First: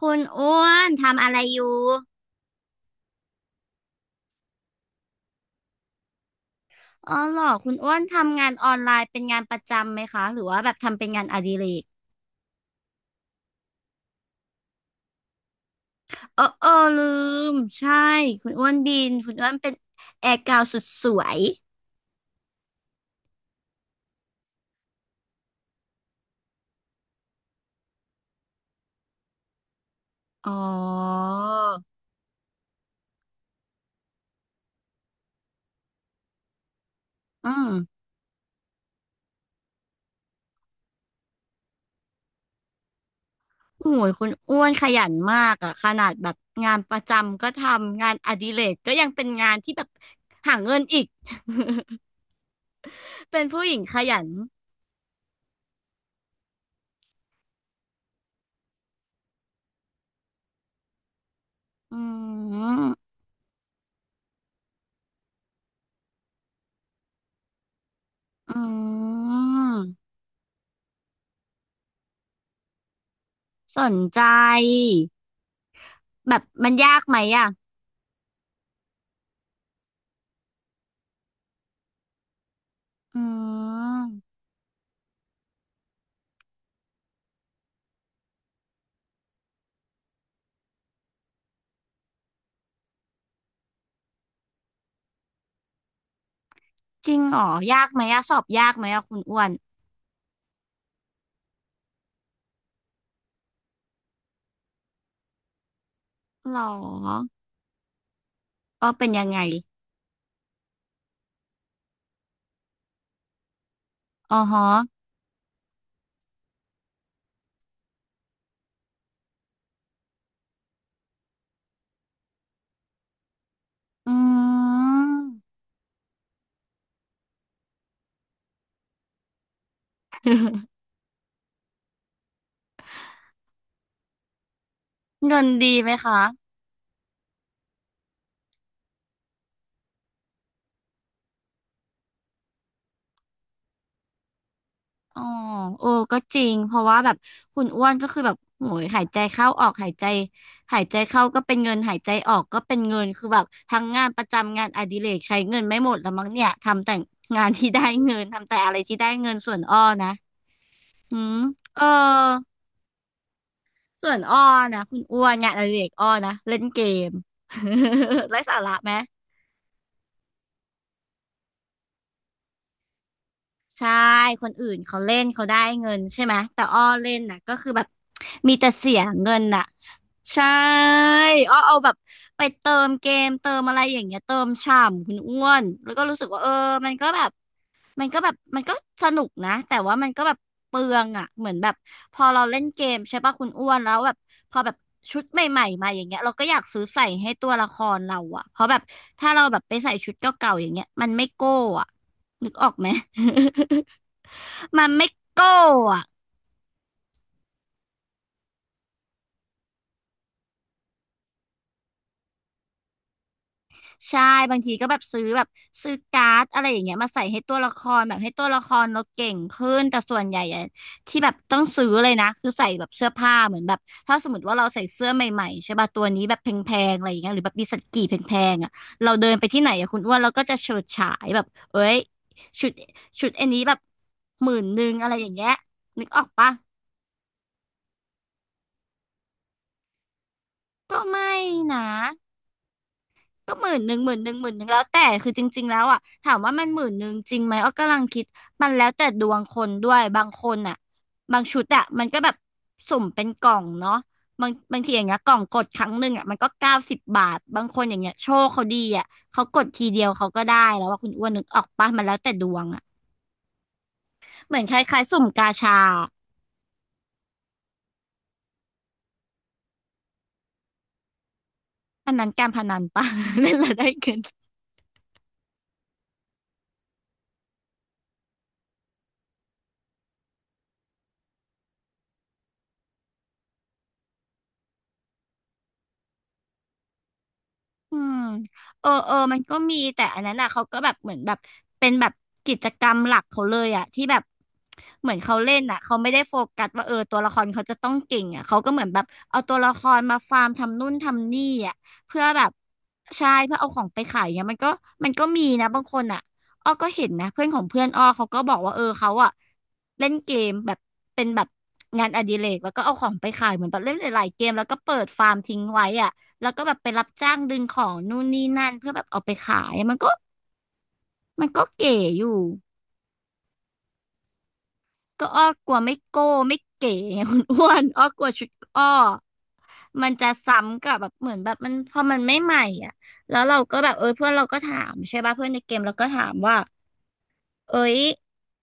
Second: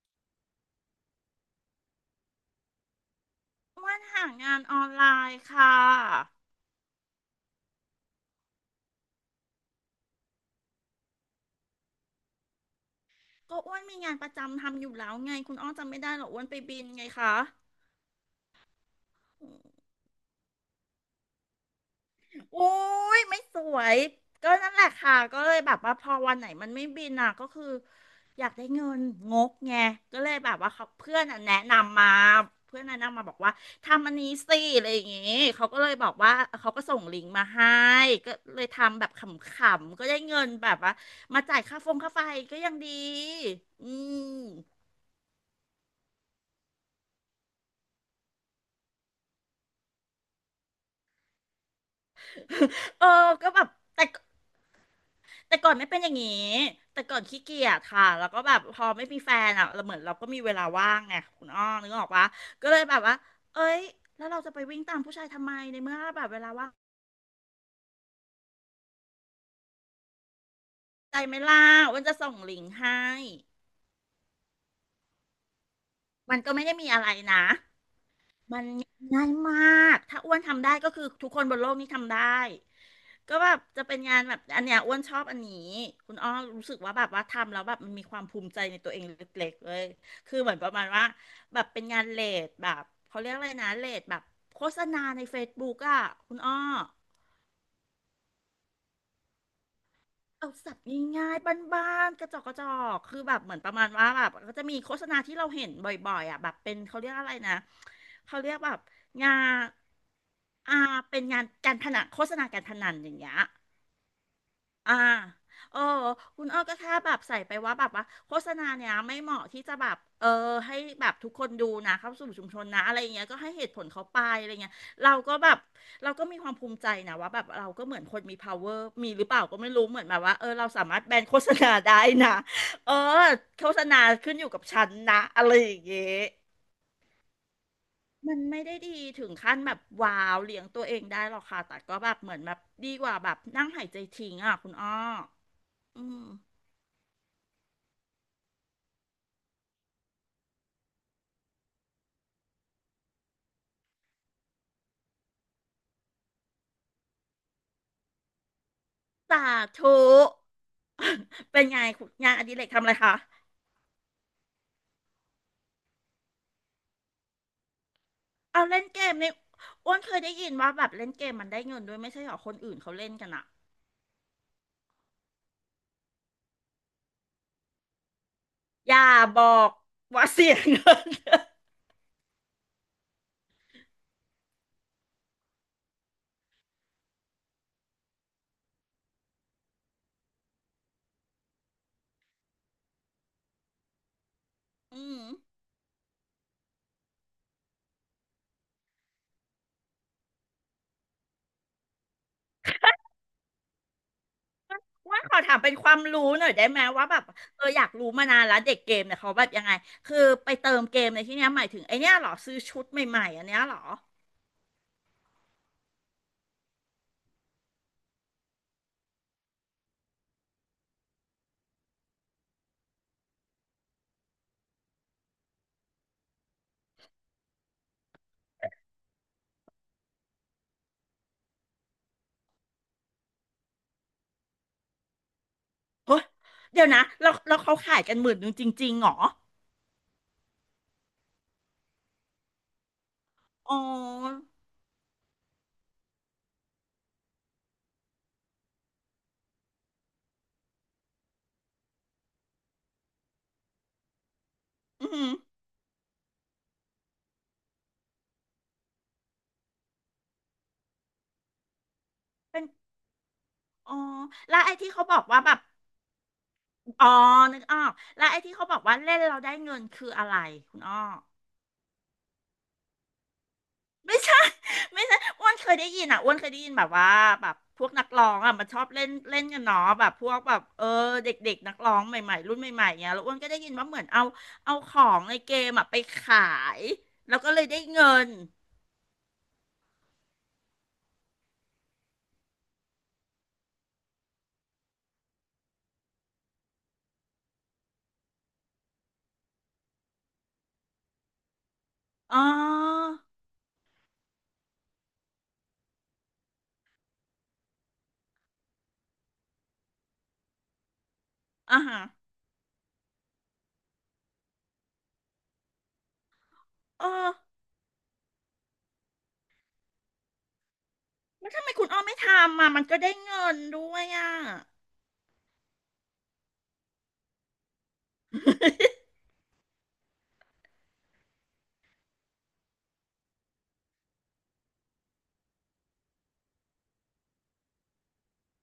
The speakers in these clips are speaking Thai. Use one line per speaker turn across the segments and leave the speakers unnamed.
คุณอ้วนทำอะไรอยู่
อ้วนหางานออนไลน์ค่ะ
อ๋อเหรอคุณอ้วนทำงานออนไลน์เป็นงานประจำไหมคะหรือว่าแบบทำเป็นงานอดิเรก
ก็อ้วนมีงานประจำทำอยู่แล้วไงคุณอ้อจำไม่ได้เหรอ
เอ
อ้
อ
วนไป
เออ
บิน
ลื
ไงคะ
มใช่คุณอ้วนบินคุณอ้
อื
วนเป็น
ม
แอร์กาวสุดสวย
โอุ้ยไม่สวยก็นั่นแหละค่ะก็เลยแบบว่าพอวันไหนมันไม่บินอ่ะก็คืออยากได้เงินงกไงก็เลยแบ
อ๋อ
บว่าเขาเพื่อนอ่ะแนะนำมาเพื่อนแนะนำมาบอกว่าทำอันนี้สิอะไรอย่างงี้เขาก็เลยบอกว่าเขาก็ส่งลิงก์มา
อื
ให้
ม
ก็เลยทำแบบขำๆก็ได้เงินแบบว่ามาจ่ายค่าฟงค่าไฟก็ยังดี
โอ้
อื
ย
ม
คุณอ้วนขยันมากอะขนาดแบบงานประจำก็ทำงานอดิเรกก็ยังเป็นงานที่แบบหาเงินอีก
เออ
เป็น
ก็แบ
ผู้
บ
หญิงข
แต่
ยัน
แต่ก่อนไม่เป็นอย่างนี้ แต่ก่อนขี้เกียจค่ะแล้วก็แบบพอไม่มีแฟนอ่ะเราเหมือนเราก็มีเวลาว่างไงคุณอ้อนึ
อื
กออกปะก็เลยแบบ
ม
ว่า เอ้ยแล้วเราจะไปวิ่งตามผู้ชายทำไม ในเมื่อแบบเวลาว่าง
อืม
ใจไหม่ล่าอ้วันจะส่งลิงก์ให้
สนใจ แบ
มัน
บ
ก็ไม่
มัน
ได้มี
ยา
อะ
ก
ไร
ไหม
นะ
อ่ะ
มันง่ายมาก ถ้าอ้วนทำได้ก็คือทุกคนบนโลกนี้ทำได้
อื
ก็แบบจะเป็นงาน
ม
แบบอันเนี้ยอ้วนชอบอันนี้ คุณอ้อรู้สึกว่าแบบว่าทำแล้วแบบมันมีความภูมิใจในตัวเองเล็กๆเลย คือเหมือนประมาณว่าแบบเป็นงานเลดแบบเขาเรียกอะไรนะเลดแบบโฆษณาใน Facebook อ่ะคุณอ้อ
จริงเหรอยากไหมอ่ะสอบยากไหมอ่ะคุณอ้วน
เอาสัตว์ง่ายๆบ้านๆกระจอกกระจอกคือแบบเหมือนประมาณว่าแบบก็จะมีโฆษณาที่เราเห็นบ่อยๆอ่ะแบ
หร
บ
อ
เป็นเขาเรียกอะไรนะ เขาเรียกแบบ
เออเป็นยัง
งา
ไง
นอ่าเป็นงานการพนันโฆษณาการพนันอย่างเงี้ย
อ๋อฮะ
อ่าเออคุณอ้อก็แค่แบบใส่ไปว่าแบบว่าโฆษณาเนี้ยไม่เหมาะที่จะแบบเออให้แบบทุกคนดูนะเข้าสู่ชุมชนนะอะไรอย่างเงี้ยก็ให้เหตุผลเขา
อื
ไปอะไรเงี้ยเราก็แบ
ม
บเราก็มีความภูมิใจนะว่าแบบเราก็เหมือนคนมี power มีหรือเปล่าก็ไม่รู้เหมือนแบบว่าเออเราสามารถแบนโฆษณาได้นะเออโฆษณาขึ้นอยู่กับฉันนะ
เงิ
อะ
น
ไรอ
ดี
ย่าง
ไหม
เงี้ย
คะ
มันไม่ได้ดีถึงขั้นแบบว้าวเลี้ยงตัวเองได้หรอกค่ะแต่ก็แบบเหมือนแบบดีกว่าแบบนั่งหายใจทิ้งอ่ะคุณอ้อ
อ๋อโอ้
อื
ก็
ม
จริงเพราะว่าแบบคุณอ้วนก็คือแบบโหยหายใจเข้าออกหายใจหายใจเข้าก็เป็นเงินหายใจออกก็เป็นเงินคือแบบทั้งงานประจำงานอดิเรกใช้เงินไม่หมดแล้วมั้งเนี่ยทำแต่งานที่ได้เงินทำแต่อะไรที่ได้เงิน
สา
ส่วนอ้อ
ธุ
นะ อืม
เป็นไง
เออ
คุณงานอดิเรกทำอะไรคะ
ส่วนอ้อนะคุณอ้วนงานอดิเรกอ้อนะเล่นเกม ไร้สา
เอา
ระ
เล่น
ไหม
เกมนี่อ้วนเคยได้ยินว่าแบบเล่นเกมมันได้เงินด้วยไม่ใช่เหรอคนอื่นเขาเล่นกันอะ
ใช่คนอื่นเขาเล่นเขาได้เงินใช่ไหมแต่อ้อเล่นน่ะก็คือแบบมีแต่เสี
อย่า
ยเงิ
บ
น
อ
น่ะ
กว่า
ใช่
เสียเงิน
อ้อเอาแบบไปเติมเกมเติมอะไรอย่างเงี้ยเติมฉ่ำคุณอ้วนแล้วก็รู้สึกว่าเออมันก็แบบ มันก็สนุกนะแต่ว่ามันก็แบบเปลืองอ่ะเหมือนแบบพอเราเล่นเกมใช่ป่ะคุณอ้วนแล้วแบบพอแบบ
อื
ชุ
ม
ดใหม่ๆมาอย่างเงี้ยเราก็อยากซื้อใส่ให้ตัวละครเราอ่ะเพราะแบบถ้าเราแบบไปใส่ชุดเก่าๆอย่างเงี้ยมันไม่โก้อ่ะนึกออกไหม มันไม่
ว่าขอถา
โก้
มเป็นความ
อ่ะ
รู้หน่อยได้ไหมว่าแบบเอออยากรู้มานานแล้วเด็กเกมเนี่ยเขาแบบยังไงคือไปเติมเกมในที่เนี้ยหมายถึงไอเนี้ยเหรอซื้อชุดใหม่ๆอันเนี้ยเหรอ
ใช่บางทีก็แบบซื้อแบบซื้อการ์ดอะไรอย่างเงี้ยมาใส่ให้ตัวละครแบบให้ตัวละครเราเก่งขึ้นแต่ส่วนใหญ่อะที่แบบต้องซื้อเลยนะคือใส่แบบเสื้อผ้าเหมือนแบบถ้าสมมติว่าเราใส่เสื้อใหม่ๆใช่ป่ะตัวนี้แบบแพงๆอะไรอย่างเงี้ยหรือแบบมีสักกี่แพงๆอ่ะเราเดินไปที่ไหนอะคุณอ้วนเราก็จะเฉิดฉายแบบเอ้ยชุดชุดอันนี้แบบหมื่นหนึ่งอะไรอย่างเงี้ยนึก
เฮ้
ออ
ย
กปะ
เดี๋ยวนะแล้วเขาขายกันหมื่นหนึ่งจริงๆเหรอ
ก็ไม่นะ ก็หมื่
อ๋
นหนึ่งหมื่นหนึ่ง
อ
หมื่นหนึ่งแล้วแต่คือจริงๆแล้วอ่ะถามว่ามันหมื่นหนึ่งจริงไหมอ้อกำลังคิดมันแล้วแต่ดวงคนด้วยบางคนอ่ะบางชุดอ่ะมันก็แบบสุ่มเป็นกล่องเนาะบางทีอย่า
อื
งเงี้ยก
ม
ล่องกดครั้งหนึ่งอ่ะมันก็90 บาทบางคนอย่างเงี้ยโชคเขาดีอ่ะเขากดทีเดียวเขาก็ได้แล้วว่าคุณอ้วนนึกออกปะมันแล้วแต่ดว
เป็น
งอ่ะ
อ๋อ
เห
แล้
มื
ว
อนค
ไอ้ที่
ล้า
เขา
ยๆ
บอ
สุ่
ก
ม
ว่า
กา
แบบ
ชา
อ๋อนึกออกแล้วไอ้ที่เขาบอกว่าเล่นเราได้เงินคืออะไรคุณอ้อ
อันนั้นการพนันปะ เล่ นแล้วได้เงิ
ไม่
น
ใช่ ไม่ใช่อ้วนเคยได้ยินอ่ะอ้วนเคยได้ยินแบบว่าแบบพวกนักร้องอ่ะมันชอบเล่นเล่นกันเนาะแบบพวกแบบเออเด็กๆนักร้องใหม่ๆรุ่นใหม่ๆเงี้ยแล้วอ้วนก็ได้ยินว่าเหมือนเอาเอาของในเกมอ่ะไปขายแล้วก็เลยได้
อื
เงิ
ม
น
เออเออมันก็มีแต่อันนั้นอ่ะเขาก็แบบเหมือนแบบเป็นแบบกิจกรรมหลักเขาเลยอ่ะที่แบบเหมือนเขาเล่นอ่ะเขาไม่ได้โฟกัสว่าเออตัวละครเขาจะต้องเก่งอ่ะเขาก็เหมือนแบบเอาตัวละครมาฟาร์มทำนู่นทำนี่อ่ะเพื่อ
อ๋
แบ
อ
บใช่เพื่อเอาของไปขายเนี่ยมันก็มันก็มีนะบางคนอ่ะอ้อก็เห็นนะเพื่อนของเพื่อนอ้อเขาก็บอกว่าเออเขาอ่ะเล่นเกมแบบเป็นแบบ
อ่าฮะ
งานอดิเรกแล้วก็เอาของไปขายเหมือนแบบเล่นหลายๆเกมแล้วก็เปิดฟาร์มทิ้งไว้อ่ะ แล้วก็แบบไปรั
เอ
บ
อ
จ้างดึงของนู่นนี่นั่นเพื่อแบบเอาไปขายมันก็มัน
แล้ว
ก็
ทำไมคุณ
เก๋
อ้อไม่
อยู่
ทำอ่ะมันก็ได้เงินด้วยอ่ะ
ก็อ้อกลัวไม่โก้ไม่เก๋ไงคุณอ้วน อ้อกลัวชุดอ้อมันจะซ้ำกับแบบเหมือนแบบมันพอมันไม่ใหม่อ่ะแล้วเราก็แบบเออเพื่อนเราก็ถามใช่ป่ะเพื่อนในเกมเราก็ถามว่าเอ้ย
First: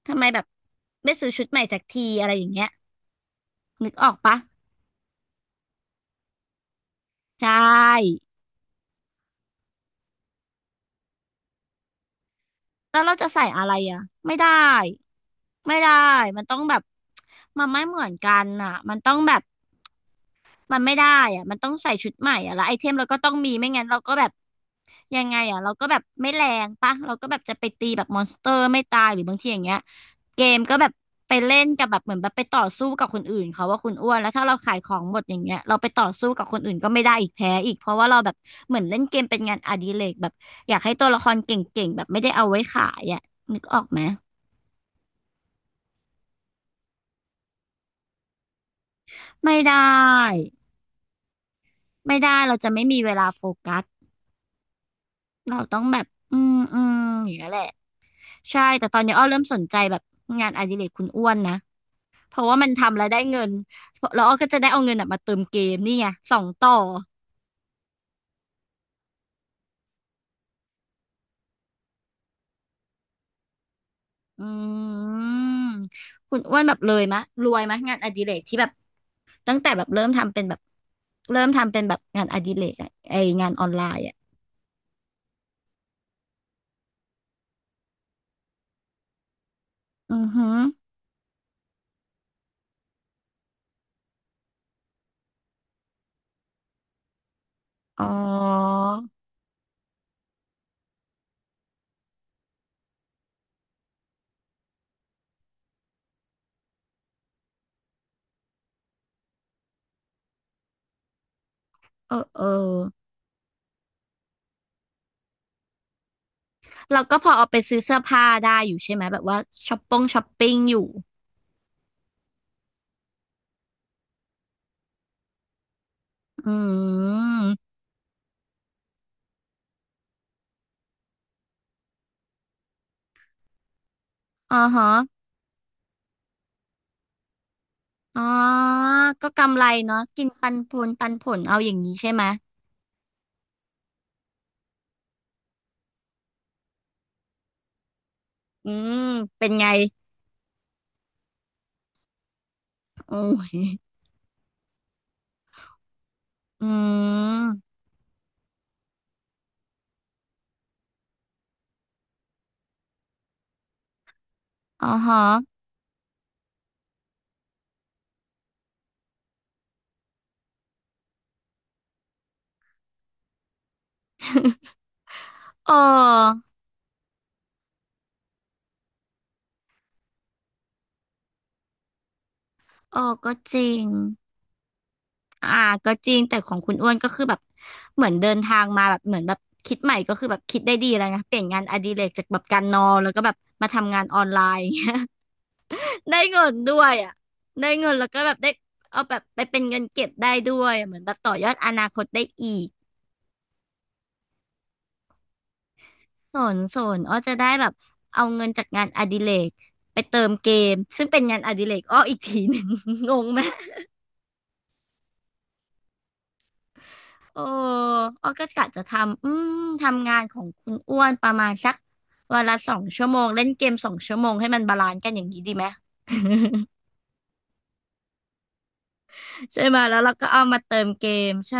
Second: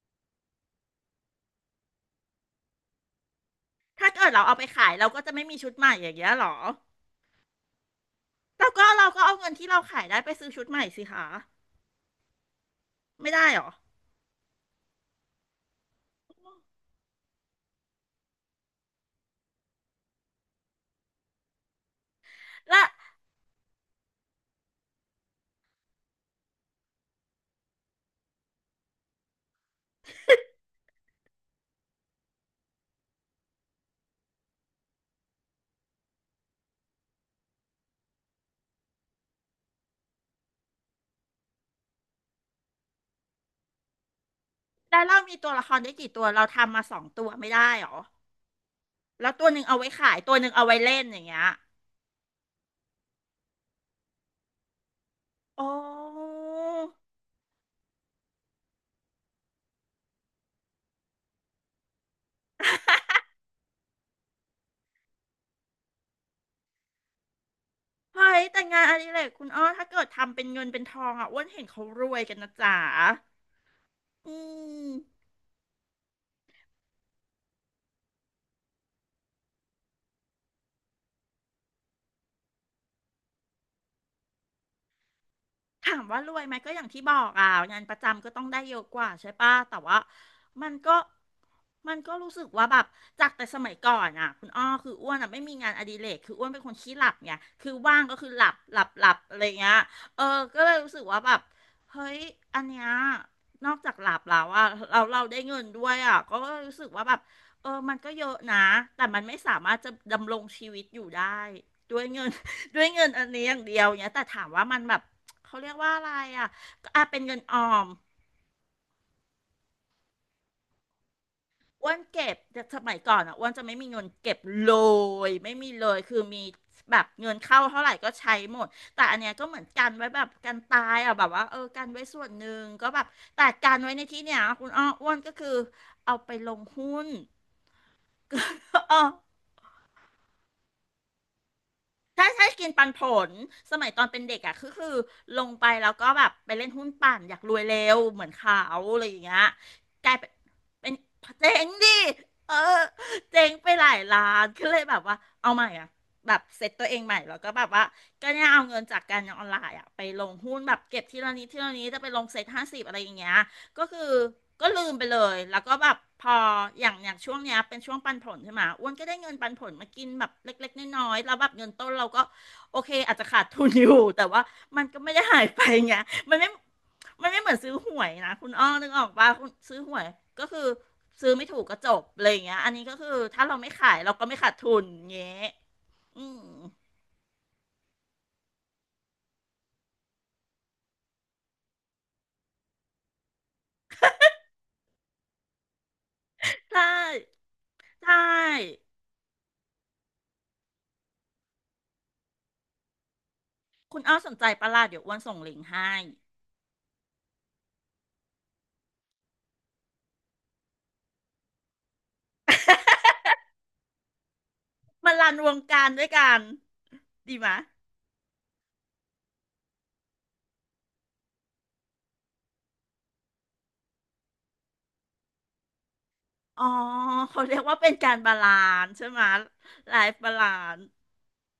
ทำไมแบบไม่ซื้อชุดใหม่สักทีอะไรอย่างเงี้ยนึกอ
ถ้า
อก
เกิด
ปะ
เราเอาไปขายเราก็จะไม่มีชุดใหม่อย่างเงี้ยหรอ
ใช่
แล้วก็เราก็เอาเงินที่เราขายได้ไปซื้อชุดใหม่สิคะ
แล้วเราจะ
ไม่
ใส่
ได้หร
อะ
อ
ไรอ่ะไม่ได้ไม่ได้มันต้องแบบมันไม่เหมือนกันอ่ะมันต้องแบบ มันไม่ได้อ่ะมันต้องใส่ชุดใหม่อ่ะแล้วไอ
และ
เทมเราก็ต้องมีไม่งั้นเราก็แบบยังไงอ่ะเราก็แบบไม่แรงปะเราก็แบบจะไปตีแบบมอนสเตอร์ไม่ตายหรือบางทีอย่างเงี้ยเกมก็แบบไปเล่นกับแบบเหมือนแบบไปต่อสู้กับคนอื่นเขาว่าคุณอ้วนแล้วถ้าเราขายของหมดอย่างเงี้ยเราไปต่อสู้กับคนอื่นก็ไม่ได้อีกแพ้อีกเพราะว่าเราแบบเหมือนเล่นเกมเป็นงานอดิเรกแบบอยากให้ตัวละครเก่งๆแบบไม่ได้เอาไว้ขายอ่ะนึกออกไหม
แล้วเรามีตัวละครได้กี่ตัวเราทำมาสองตัวไม่ได้หรอแล้วตัว
ไม่
หนึ่ง
ได
เอาไว้ขายตัว
้
หนึ่งเอาไว้เล่นอย่างเงี้ย
ไม่ได้เราจะไม่มีเวลาโฟกัสเรา
โอ
ต้องแบบ
้
อย่างเงี้ยแหละ ใช่แต่ตอนนี้อ้อเริ่มสนใจแบบงานอดิเรกคุณอ้วนนะเพราะว่ามันทำแล้วได้เงินแล้วอ้อก็จะได้เอาเงินน่ะมาเติมเกมนี่ไงสองต่อ
เฮ้ยแต่งานอดิเรกคุณอ้อถ้าเกิดทำเป็นเงินเป็นทองอ่ะอ้วนเห็นเขารวยกันนะจ๋าอื
อื
ม
มคุณอ้วนแบบเลยมะรวยมะงานอดิเรกที่แบบตั้งแต่แบบเริ่มทำเป็นแบบเริ่มทำเป็นแบบงานอดิเรกอะไองานออนไลน์อะ
ถามว่ารวยไหมก็อย่างที่บอกอ่ะงานประจำก็ต้องได้เยอะกว่าใช่ปะแต่ว่า
อือหือ
มันก็มันก็รู้สึกว่าแบบจากแต่สมัยก่อนอ่ะคุณอ้อคืออ้วนอ่ะไม่มีงานอดิเรกคืออ้วนเป็นคนขี้หลับไงคือว่า
อ๋
ง
อ
ก็คือหลับอะไรเงี้ยเออก็เลยรู้สึกว่าแบบเฮ้ยอันเนี้ยนอกจากหลับแล้วอ่ะเราได้เงินด้วยอ่ะก็รู้สึกว่าแบบเออมันก็เยอะนะแต่มันไม่สามารถจะดำรงชีวิตอยู่ได้ด้วย
เออ
เงิน
เออ
ด้วยเงินอันนี้อย่างเดียวเนี้ยแต่ถามว่ามันแบบ เขาเรียกว่าอะไรอ่ะก็
เรา
อ่ะ
ก็
เป็น
พอ
เงิน
เอา
อ
ไป
อ
ซื้อ
ม
เสื้อผ้าได้อยู่ใช่ไหมแบบว่าช้อปปิ้งอยู่
อ้วนเก็บแต่สมัยก่อนอ่ะอ้วนจะไม่มีเงินเก็บเลยไม่มีเลยคือมี
อื
แบบเงินเข้า
ม
เท่าไหร่ก็ใช้หมดแต่อันเนี้ยก็เหมือนกันไว้แบบกันตายอ่ะแบบว่าเออกันไว้ส่วนหนึ่งก็แบบแต่การไว้ในที่เนี้ย
อ๋อ
คุณอ้
ฮะ
ออ้วนก็คือเอาไปลงหุ้น
อ๋อ
เออ
ก็กำไรเนาะกินปันผลปันผลเอาอย่างนี้ใช่ไหม
ใช่ใช่กินปันผลสมัยตอนเป็นเด็กอ่ะคือลงไปแล้วก็แบบไปเล่นหุ้นปั่นอยากรวยเร็วเหมือนเขา
อืม
อะไรอย่างเงี้ย
เป็นไง
กลายเป็นเจ๊งดิเออ
โอ้
เจ๊ง
ย
ไปหลายล้านก็เลยแบบว่าเอาใหม่อ่ะแบบ
อื
เซ็ตตัวเองใหม่แล้วก็แบ
ม
บว่าก็เนี่ยเอาเงินจากการออนไลน์อ่ะไปลงหุ้นแบบเก็บทีละนิดทีละนิดจะไปลงเซ็ต50อะไรอย่างเงี้ย ก็คือก็
อ๋
ลื
อ
มไปเล
ฮะ
ยแล้วก็แบบพออย่างช่วงเนี้ยเป็นช่วงปันผลใช่ไหมอ้วนก็ได้เงินปันผลมากินแบบเล็กๆน้อยๆแล้วแบบเงินต้นเราก็โอเคอาจจะขาดทุนอยู่ แต่ว่ามันก็ไม่ได้หายไป
เ
ไงมัน
ออ
ไม่มันไม่เหมือนซื้อหวยนะคุณอ้อนึกออกปะคุณซื้อหวยก็คือซื้อไม่ถูกก็จบอะไรอย่างเงี้ยอันนี้ก็
เออ
คือ
ก็
ถ้า
จ
เรา
ริ
ไม่
ง
ขายเราก็ไม่ขาดทุนเงี้ย
อ่าก็จริง
อื
แต่
ม
ของคุณอ้วนก็คือแบบ เหมือนเดินทางมาแบบเหมือนแบบคิดใหม่ก็คือแบบคิดได้ดีแล้วนะเปลี่ยนงานอดิเรกจากแบบการนอนแล้วก็แบบมาทำงานออนไลน์ อย่างเงี้ย ได้เงินด้
ใช่
วยอ่ะได้เงินแล้
ใช
วก็แบบได้
่
เอาแบบไปเป็นเงินเก็บได้ด้วย เหมือนแบบต่อยอดอนาคตได้อีก
คุณอ้อสนใจประหลาดเดี๋ยวอ้วนส่งลิงก์ให้
สนสนอ้อจะได้แบบเอาเงินจากงานอดิเรกไปเติมเกมซึ่งเป็นงานอดิเรกอ้ออีกทีหนึ่ง งงไหม
มันรันวงการด้วยกัน ดี
โอ้
ไหม
อ้อก็กะจะทำอืมทำงานของคุณอ้วนประมาณสักวันละสองชั่วโมงเล่นเกมสองชั่วโมงให้มันบาลานซ์กันอย่างนี้ดีไหม
อ๋อ เขาเรียกว่าเป็นการบาลานซ์ใช่ไหม
ใช่ไหม
ไล
แล้วเรา
ฟ์
ก็
บา
เอา
ลา
มาเติ
นซ์
มเกมใช่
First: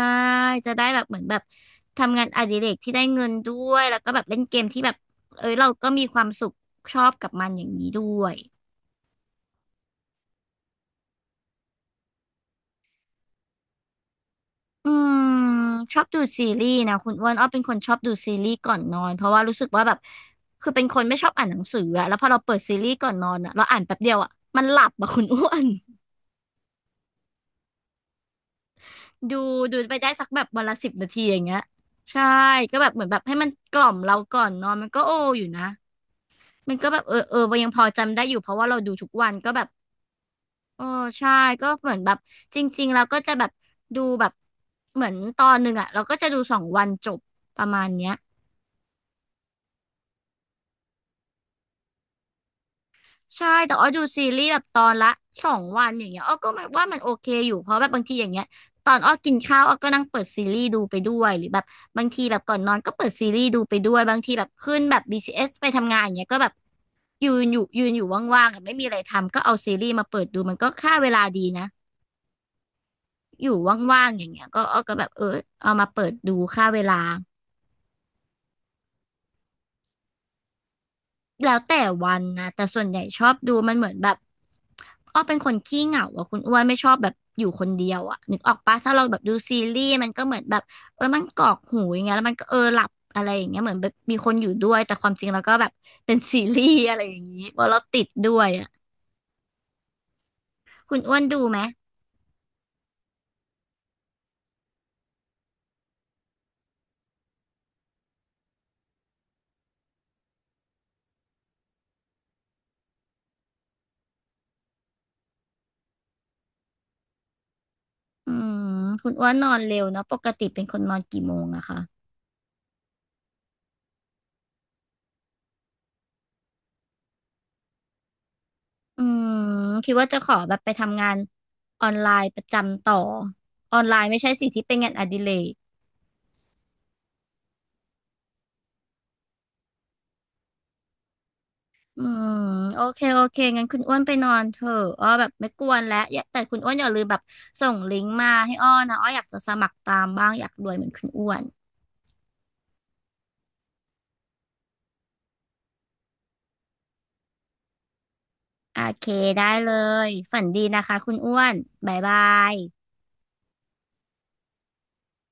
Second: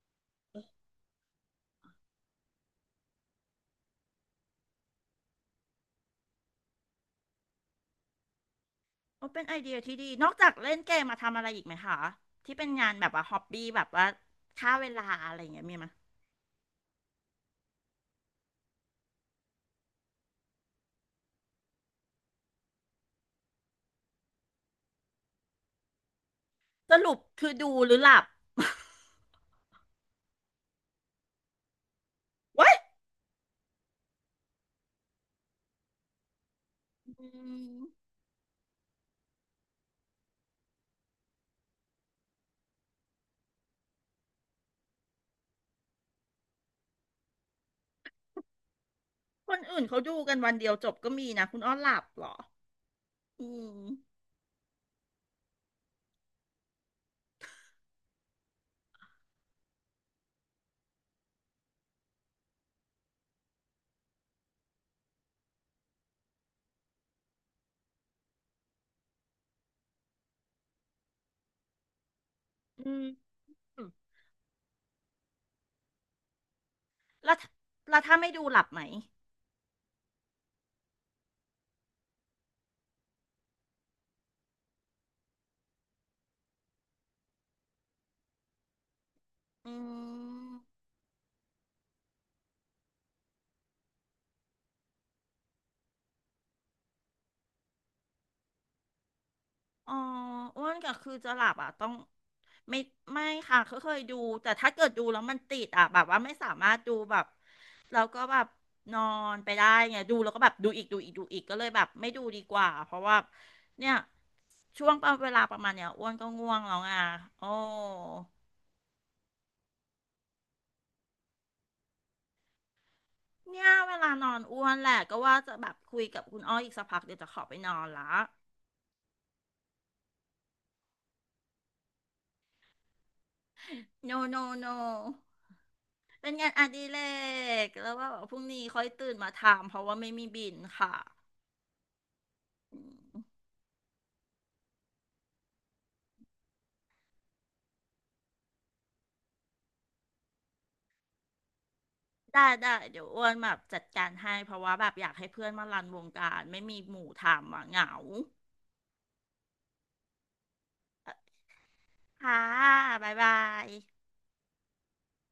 จะได้แบบเหมือนแบบทำงานอดิเรกที่ได้เงินด้วยแล้วก็แบบเล่นเกมที่แบบเอ้ยเราก็มีความสุขชอบกับมันอย่างนี้ด้วย
ก็เป็นไอเดียที่ดี นอกจากเล่นเกมมาทำอะไรอีกไหมคะ ที่เป็นงานแบบว่าฮอบบี้แบบว่าฆ่าเว
อื
ลาอะ
ม
ไรอย่างเงี้ยมีไหม
ชอบดูซีรีส์นะคุณอ้วนอ้อเป็นคนชอบดูซีรีส์ก่อนนอนเพราะว่ารู้สึกว่าแบบคือเป็นคนไม่ชอบอ่านหนังสืออะแล้วพอเราเปิดซีรีส์ก่อนนอนอะเราอ่านแป๊บเดียวอะมันหลับอะคุณอ้วน
สรุปคือดูหรือหลับ
ดูดูไปได้สักแบบวันละ10 นาทีอย่างเงี้ยใช่
เว้าย
ก็แบบเหมือนแบบให้มันกล่อมเราก่อนนอนมันก็โออยู่นะมันก็แบบเอ อ
อื
เออยัง
ม
พอจำได้อยู่เพราะว่าเราดูทุกวันก็แบบโอ้ใช่ก็เหมือนแบบจริงๆเราก็จะแบบดูแบบเหมือนตอนหนึ่งอะเราก็จะดูสองวันจบประมาณเนี้ย
คนอื่นเขาดูกันวันเดียวจบก็มีนะคุณอ้อหลับเหรอ อื
ใช่แต่
ม
อ้อดูซีรีส์แบบตอนละสองวันอย่างเงี้ยอ้อก็แบบว่ามันโอเคอยู่เพราะแบบบางทีอย่างเงี้ยตอนอ้อกินข้าวอ้อก็นั่งเปิดซีรีส์ดูไปด้วยหรือแบบบางทีแบบก่อนนอนก็เปิดซีรีส์ดูไปด้วยบางทีแบบขึ้นแบบBCSไปทำงานอย่างเงี้ยก็แบบยืนอยู่ว่างๆอะไม่มีอะไรทำก็เอาซีรีส์มาเปิดดูมันก็ฆ่าเวลาดีนะ
อืม
อยู่ว่างๆอย่างเงี้ยก็อ้อก็แบบเออเอามาเปิดดูฆ่าเวลา
แล้วถ้าแล้วถ้าไม่ดูหลับไหม
แล้วแต่วันนะแต่ส่วนใหญ่ชอบดูมันเหมือนแบบอ้อเป็นคนขี้เหงาอะคุณอ้วนไม่ชอบแบบอยู่คนเดียวอะนึกออกปะถ้าเราแบบดูซี
อื
รีส์มันก็เหมือนแบบ
ม
เออมันกรอกหูอย่างเงี้ยแล้วมันก็เออหลับอะไรอย่างเงี้ยเหมือนแบบมีคนอยู่ด้วยแต่ความจริงแล้วก็แบบเป็นซีรีส์อะไรอย่างงี้เพราะเราติดด้วยอะ
อ๋ออ้วนก็
คุณ
คือ
อ้วน
จะห
ดู
ลับ
ไหม
อ่ะต้องไม่ไม่ค่ะเคยดูแต่ถ้าเกิดดูแล้วมันติดอ่ะแบบว่าไม่สามารถดูแบบแล้วก็แบบนอนไปได้ไงดูแล้วก็แบบดูอีกดูอีกดูอีกก็เลยแบบไม่ดูดีกว่าเพราะว่าเนี่ยช่วงเวลาประมาณเนี้ยอ้วนก็ง่วงแล้วไงโอ้
อืมคุณอ้วนนอนเร็วเนาะปกติเป็นคนนอนกี่โมงอะคะ
เนี่ยเวลานอนอ้วนแหละก็ว่าจะแบบคุยกับคุณอ้อยอีกสักพักเดี๋ยวจะขอไปนอนละ
อืมคิดว่าจะขอแบบไปทำงานออนไลน์ประจำต่อออนไลน์ไม่
no
ใช่สิ
no
ที่เป็นงานอดิ
no
เรก
เป็นงานอดิเรกแล้วว่าแบบพรุ่งนี้ค่อยตื่นมาทำเพราะว่าไม่มีบินค่ะ
อืม
อ
โอเค
ื
โอเค
ม
งั้นคุณอ้วนไปนอนเถอะอ้อแบบไม่กวนแล้วอย่าแต่คุณอ้วนอย่าลืมแบบส่งลิงก์มาให้อ้อนะอ้ออยากจะสมัครตามบ้างอยากรวยเหมือนคุณอ้วน
ได้ได้เดี๋ยวอ้วนแบบจัดการให้เพราะว่าแบบอยากให้เพื่อนมารันวงการไม่มีหมู่ทำอ่ะเหงา
โอเคได้เลยฝันดีนะคะคุณอ้วนบ๊ายบา
ค่ะ
ย
บ๊ายบาย